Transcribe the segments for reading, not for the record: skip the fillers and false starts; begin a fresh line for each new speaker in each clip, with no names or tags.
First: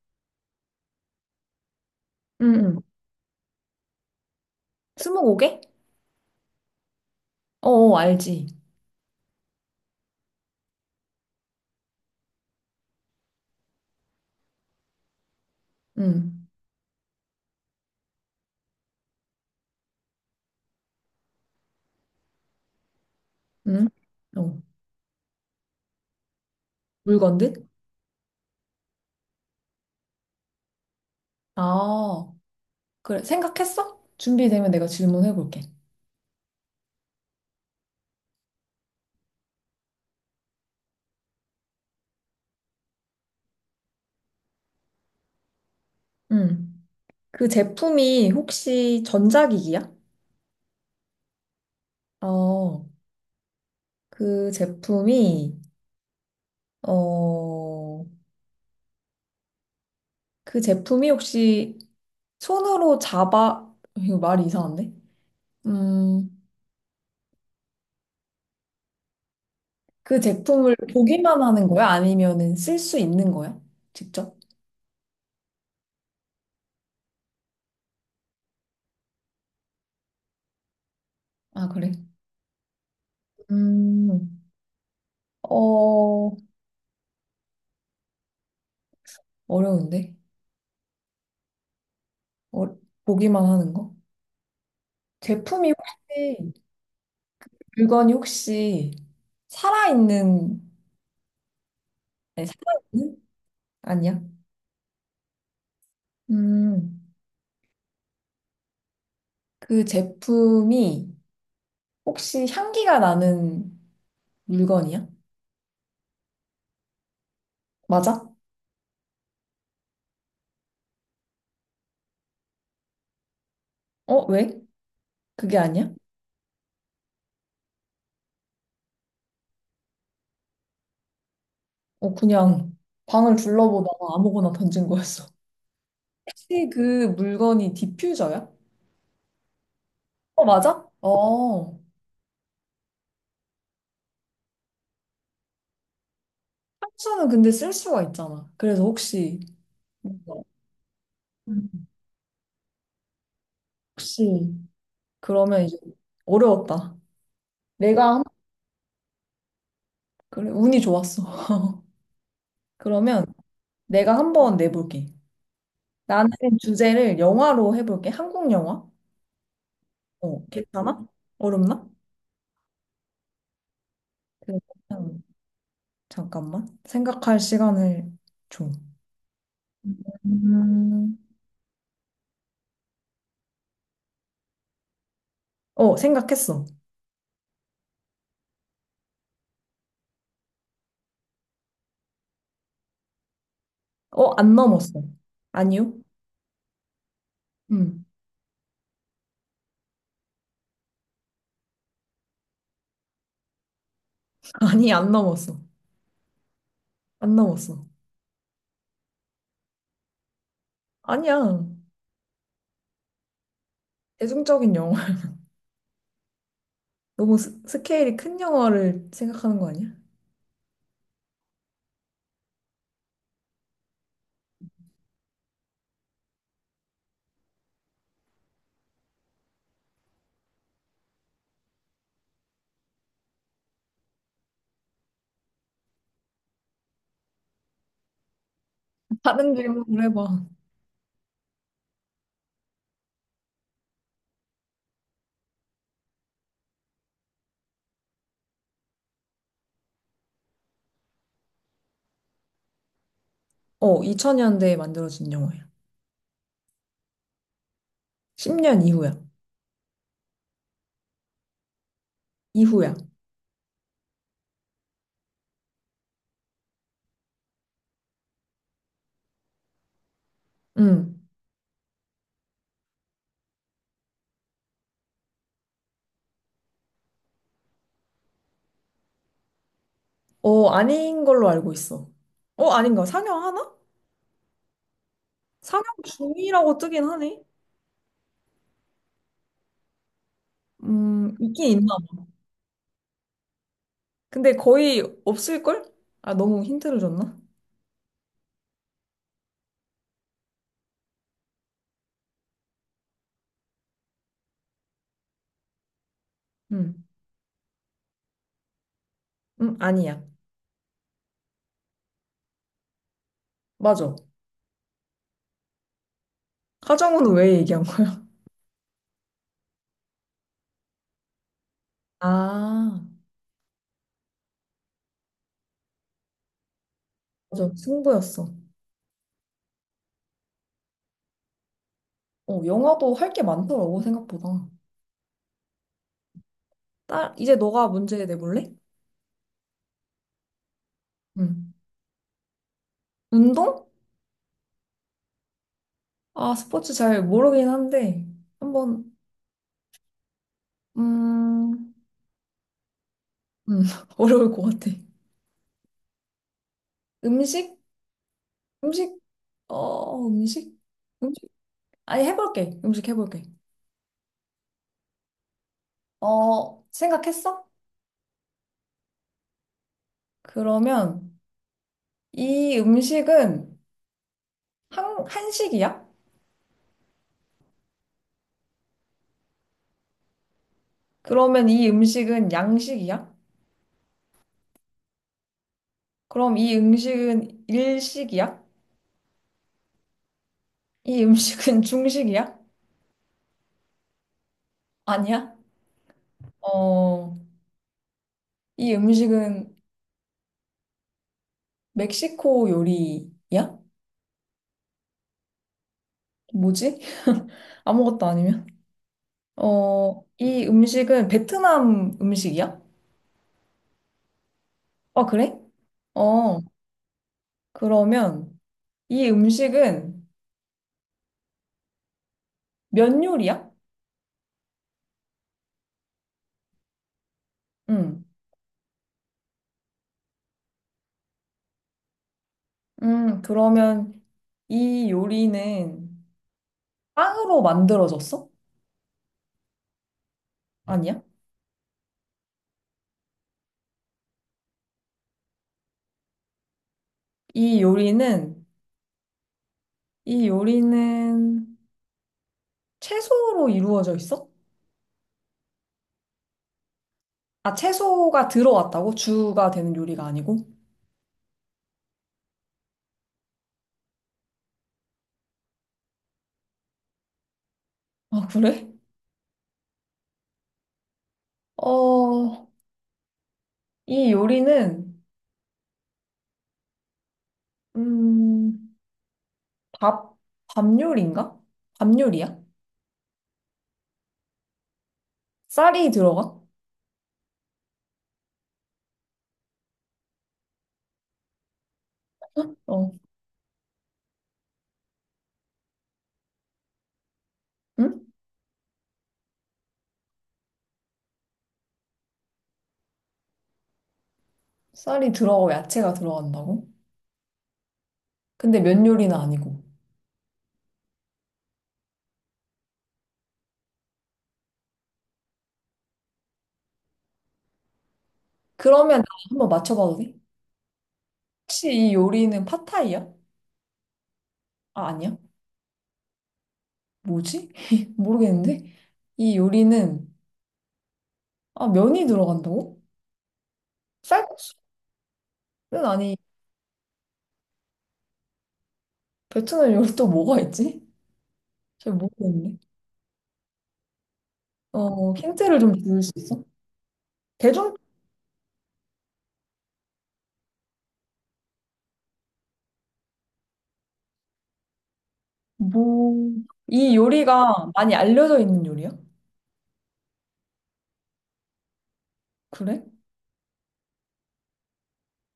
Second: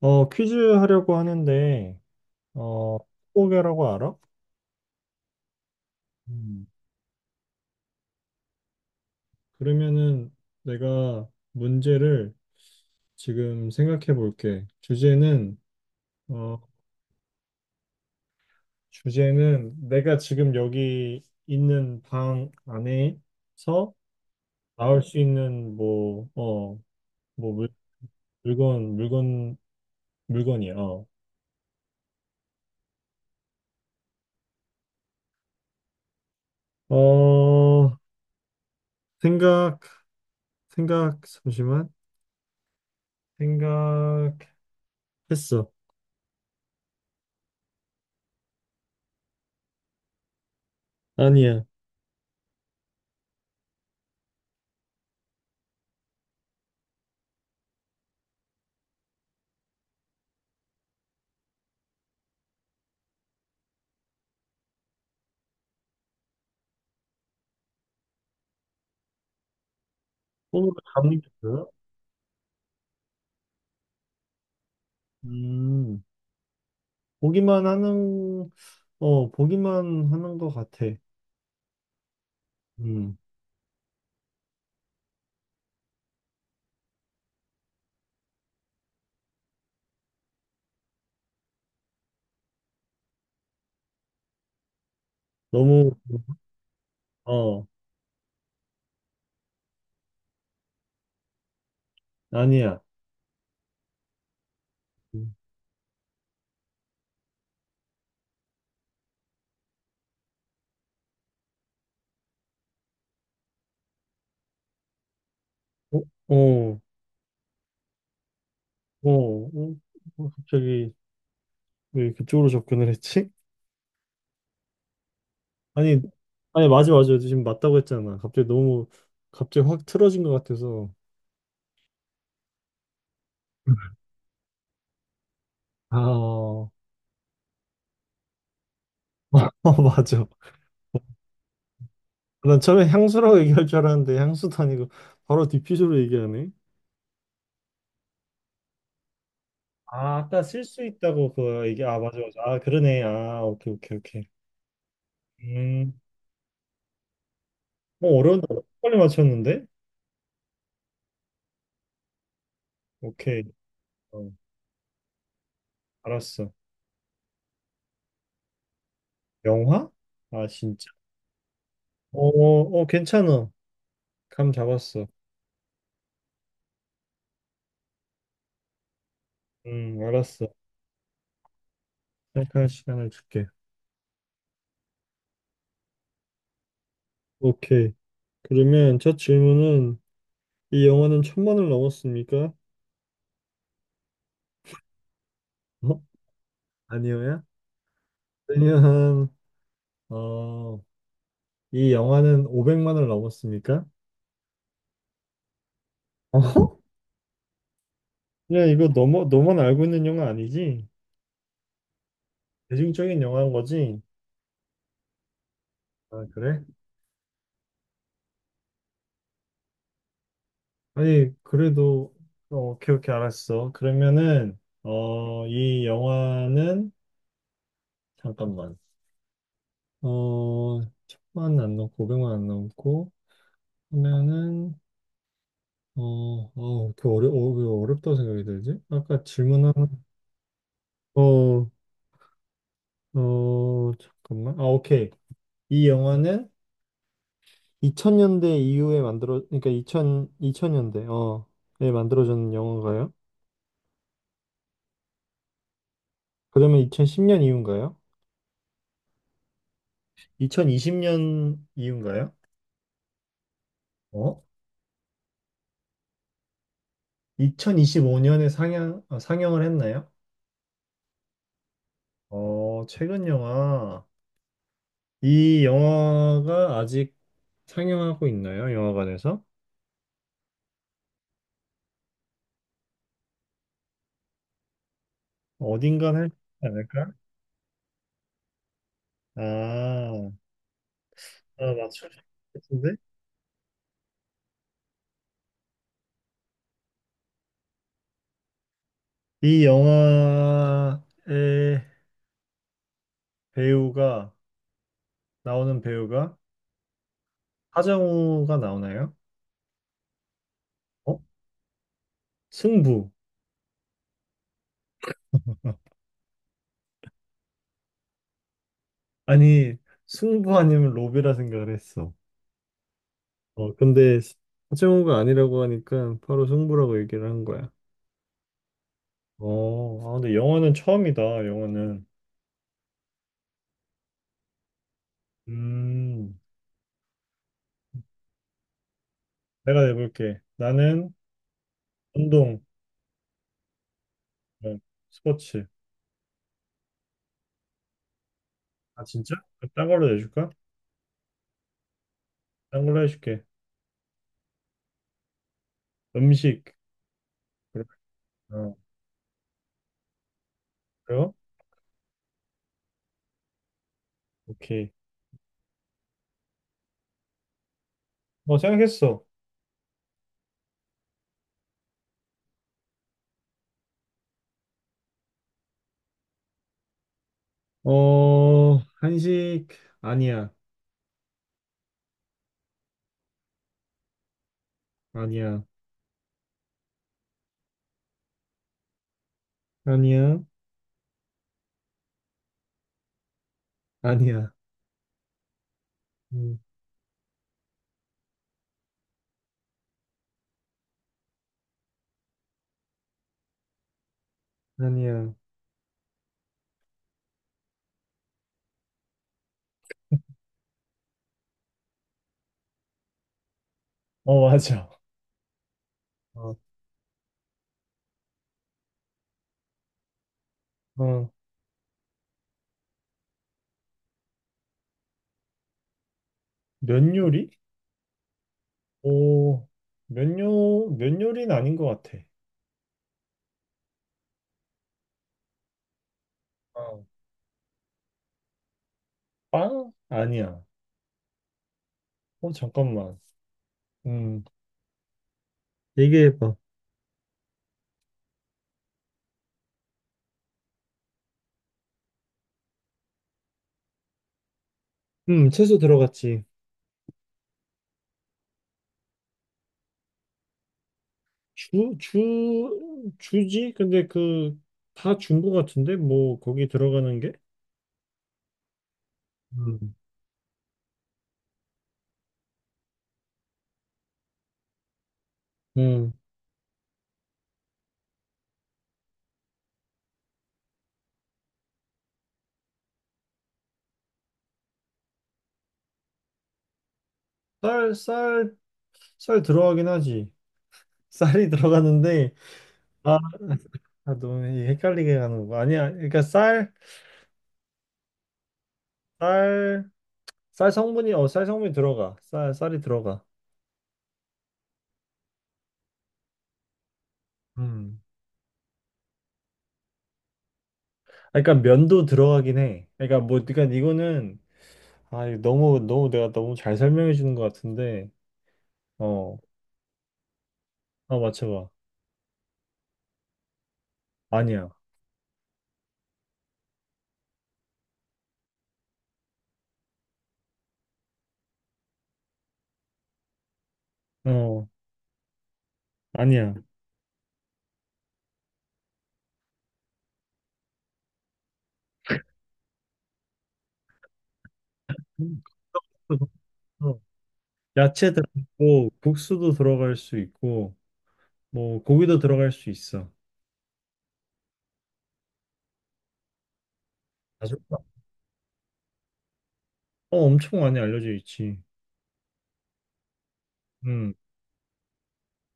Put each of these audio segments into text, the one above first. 퀴즈 하려고 하는데,
응, 응.
어, 스무고개라고 알아?
스무고개?
음.
어, 알지.
그러면은 내가 문제를 지금 생각해 볼게. 주제는,
응,
어, 주제는 내가 지금 여기 있는 방
응.
안에서
어,
나올 수 있는 뭐, 뭐
물건들?
물건, 물건, 물건이야. 어,
아, 그래. 생각했어? 준비되면 내가 질문해볼게.
어, 생각, 생각, 잠시만. 생각했어.
응. 그 제품이 혹시 전자기기야?
아니야.
어, 그 제품이, 어, 그 제품이 혹시 손으로 잡아, 이거 말이 이상한데? 음, 그
손으로
제품을
잡는 게
보기만
뭐야?
하는 거야? 아니면은 쓸 수 있는 거야? 직접?
음, 보기만 하는, 어, 보기만 하는 것 같아.
아, 그래.
음,
음, 어, 어려운데? 어, 보기만 하는 거? 제품이
너무,
혹시,
어,
물건이 혹시 살아있는, 아니,
아니야.
살아있는? 아니야?
음,
음, 그 제품이 혹시 향기가 나는 물건이야?
어, 어,
맞아?
어, 어, 어, 갑자기 왜 그쪽으로 접근을 했지?
어, 왜? 그게 아니야?
아니, 아니, 맞아, 맞아. 지금 맞다고 했잖아. 갑자기 확 틀어진 것 같아서.
어, 그냥 방을 둘러보다가 아무거나 던진 거였어.
아,
혹시
어,
그 물건이 디퓨저야?
어, 맞아.
어, 맞아? 어,
난 처음에 향수라고 얘기할 줄 알았는데, 향수도 아니고, 바로 디퓨저로 얘기하네.
향수는 근데 쓸 수가 있잖아. 그래서 혹시,
아,
뭔가,
아까 쓸 수 있다고 그거
음.
얘기, 아, 맞아, 맞아. 아, 그러네. 아, 오케이, 오케이, 오케이.
혹시 그러면 이제
음,
어려웠다.
어,
내가 한,
어려운데 빨리 맞췄는데?
그래, 운이 좋았어. 그러면
오케이,
내가
어,
한번 내볼게. 나는
알았어.
주제를 영화로 해볼게. 한국 영화.
영화?
어,
아, 진짜?
괜찮아? 어렵나?
어, 어, 괜찮아. 감 잡았어.
그러면 잠깐만. 생각할 시간을 줘.
알았어.
음,
생각할 시간을 줄게.
어, 생각했어.
오케이. 그러면 첫 질문은 이 영화는 천만을 넘었습니까?
어, 안 넘었어. 아니요?
어? 아니요야?
음.
그냥 어, 이 영화는 오백만을 넘었습니까?
아니, 안 넘었어.
어?
안 넘었어.
그냥 이거 너무 너만 알고 있는 영화 아니지?
아니야.
대중적인 영화인 거지?
대중적인 영화.
아, 그래?
너무 스케일이 큰 영화를 생각하는 거 아니야?
아니, 그래도, 어, 오케이, 오케이, 알았어. 그러면은, 어, 이 영화는, 잠깐만, 어, 천만 안 넘고, 500만 안 넘고, 하면은, 어, 어, 어, 왜 어렵다고 생각이 들지? 아까
다른
질문 하나,
질문을 해봐.
어, 어, 잠깐만. 아, 오케이. 이 영화는 2000년대 이후에 만들어, 그러니까 2000, 년대 어, 에 만들어진 영화인가요?
어, 2000년대에 만들어진 영화야.
그러면 2010년 이후인가요?
10년 이후야.
2020년 이후인가요?
이후야.
어? 상영을 했나요?
응.
어, 최근 영화. 이 영화가 아직 상영하고 있나요? 영화관에서?
어, 아닌 걸로 알고 있어. 어, 아닌가? 상영하나? 상영
어딘가는 할수 있지
중이라고 뜨긴
않을까?
하네.
아,
있긴
아
있나?
맞출 수 있겠는데?
근데 거의 없을걸? 아, 너무 힌트를 줬나?
이 영화의 배우가, 나오는 배우가
응.
하정우가 나오나요?
응, 아니야.
어? 승부.
맞아. 하정우는 왜 얘기한 거야?
아니, 승부 아니면 로비라 생각을 했어.
아,
어, 근데 하정우가 아니라고 하니까 바로 승부라고 얘기를 한
맞아.
거야.
승부였어.
어, 아, 근데 영어는 처음이다, 영어는.
어, 영화도 할게 많더라고, 생각보다.
음,
딸, 이제 너가 문제 내볼래?
내가 내볼게. 나는
응.
운동,
운동?
어, 스포츠.
아, 스포츠 잘 모르긴 한데,
아,
한번
진짜? 그럼 딴 걸로 내줄까?
음, 음,
딴 걸로 해줄게.
어려울 것 같아.
음식.
음식?
그래. 어,
음식? 어, 음식?
그래요?
음식? 아니, 해볼게. 음식 해볼게.
오케이.
어, 생각했어?
어, 생각했어.
그러면 이 음식은 한식이야?
어, 한식, 아니야.
그러면 이 음식은 양식이야?
아니야.
그럼 이 음식은 일식이야?
아니야.
이 음식은 중식이야?
아니야.
아니야?
음,
어, 이 음식은 멕시코 요리야?
아니야.
뭐지? 아무것도 아니면? 어, 이 음식은 베트남 음식이야?
어, 맞아.
아, 그래?
어,
어, 그러면 이 음식은
어.
면 요리야?
면 요리?
응.
오, 면 요리는 아닌 것 같아.
그러면 이 요리는
어.
빵으로 만들어졌어?
빵? 아니야.
아니야?
어, 잠깐만. 음, 얘기해봐.
이 요리는, 이 요리는 채소로 이루어져 있어?
채소 들어갔지.
아, 채소가 들어왔다고? 주가 되는 요리가 아니고?
주지? 근데 그, 다 준 거 같은데? 뭐, 거기 들어가는 게?
아, 그래?
음,
어, 이 요리는,
음.
음, 밥, 밥 요리인가? 밥 요리야? 쌀이 들어가?
쌀, 쌀, 쌀 들어가긴 하지. 쌀이 들어가는데,
어,
아, 아, 너무 헷갈리게 가는 거. 아니야.
응?
쌀, 쌀 성분이, 어, 쌀 성분이 들어가. 쌀, 쌀이 들어가.
쌀이 들어가고 야채가 들어간다고?
음.
근데 면 요리는 아니고.
아, 그러니까 면도 들어가긴 해. 그러니까 뭐, 그러니까 이거는 아, 이거 너무, 너무 내가 너무 잘 설명해 주는 것 같은데,
그러면 나
어,
한번 맞춰봐도 돼?
아, 맞춰봐.
혹시 이 요리는 팟타이야?
아니야.
아, 아니야? 뭐지? 모르겠는데? 이 요리는, 아, 면이 들어간다고?
어,
쌀국수는 아니,
아니야.
베트남 요리 또 뭐가 있지? 잘 모르겠네. 어,
음,
힌트를 좀 줄 수 있어?
어.
대중,
야채 들어있고, 국수도 들어갈 수 있고, 뭐, 고기도 들어갈 수 있어.
뭐, 이
아주, 어,
요리가 많이 알려져 있는 요리야?
엄청 많이 알려져 있지.
그래?
음,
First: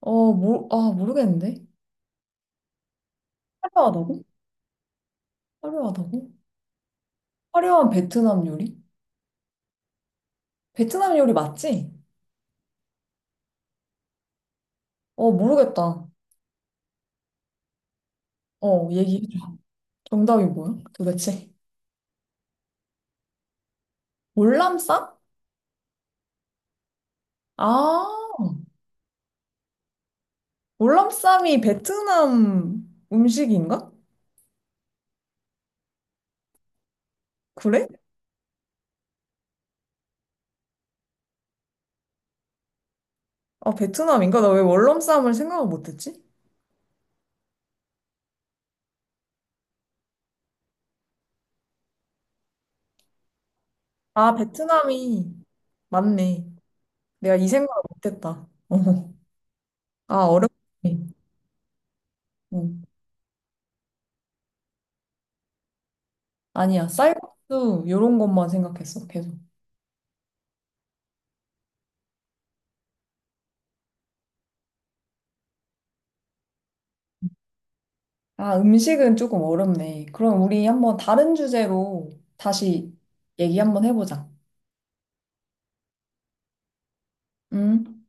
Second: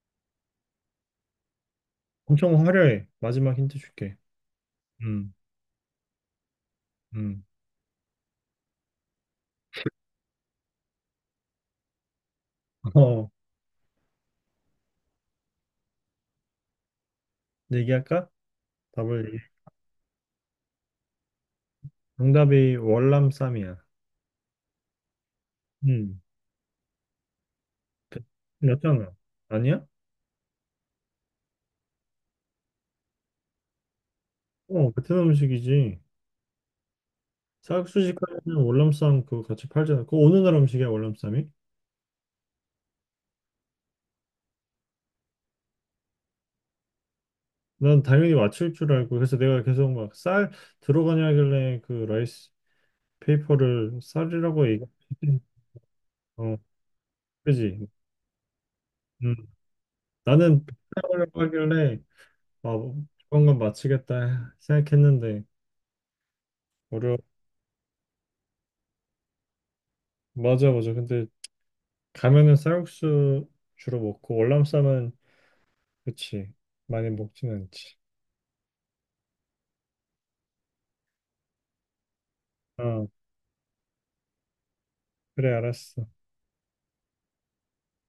아, 모르겠는데?
엄청 화려해. 마지막 힌트 줄게.
화려하다고?
음,
화려하다고?
음.
화려한 베트남 요리? 베트남 요리 맞지?
어,
어, 모르겠다.
얘기할까?
어,
답을. 얘기해.
얘기해줘. 정답이 뭐야? 도대체?
정답이 월남쌈이야.
월남쌈?
음,
아,
베트남잖아 아니야?
월남쌈이 베트남 음식인가?
어, 베트남 음식이지.
그래?
싹수식 하면 월남쌈 그거 같이 팔잖아. 그거 어느 나라 음식이야, 월남쌈이?
아, 베트남인가? 나 왜 월남쌈을 생각을 못했지?
난 당연히 맞출 줄 알고 그래서 내가 계속 막 쌀 들어가냐 하길래 그 라이스 페이퍼를
아,
쌀이라고 얘기
베트남이 맞네.
어,
내가 이 생각을
그지?
못했다. 어.
음.
아, 어렵네.
나는 쌀이라고 하길래 아,
어.
조만간 맞히겠다 생각했는데
아니야,
어려
쌀국수 요런 것만 생각했어, 계속.
맞아 맞아. 근데 가면은 쌀국수 주로 먹고 월남쌈은 그치 많이 먹진 않지.
아, 음식은 조금 어렵네. 그럼 우리 한번 다른 주제로 다시
어,
얘기 한번 해보자.
그래 알았어.
음.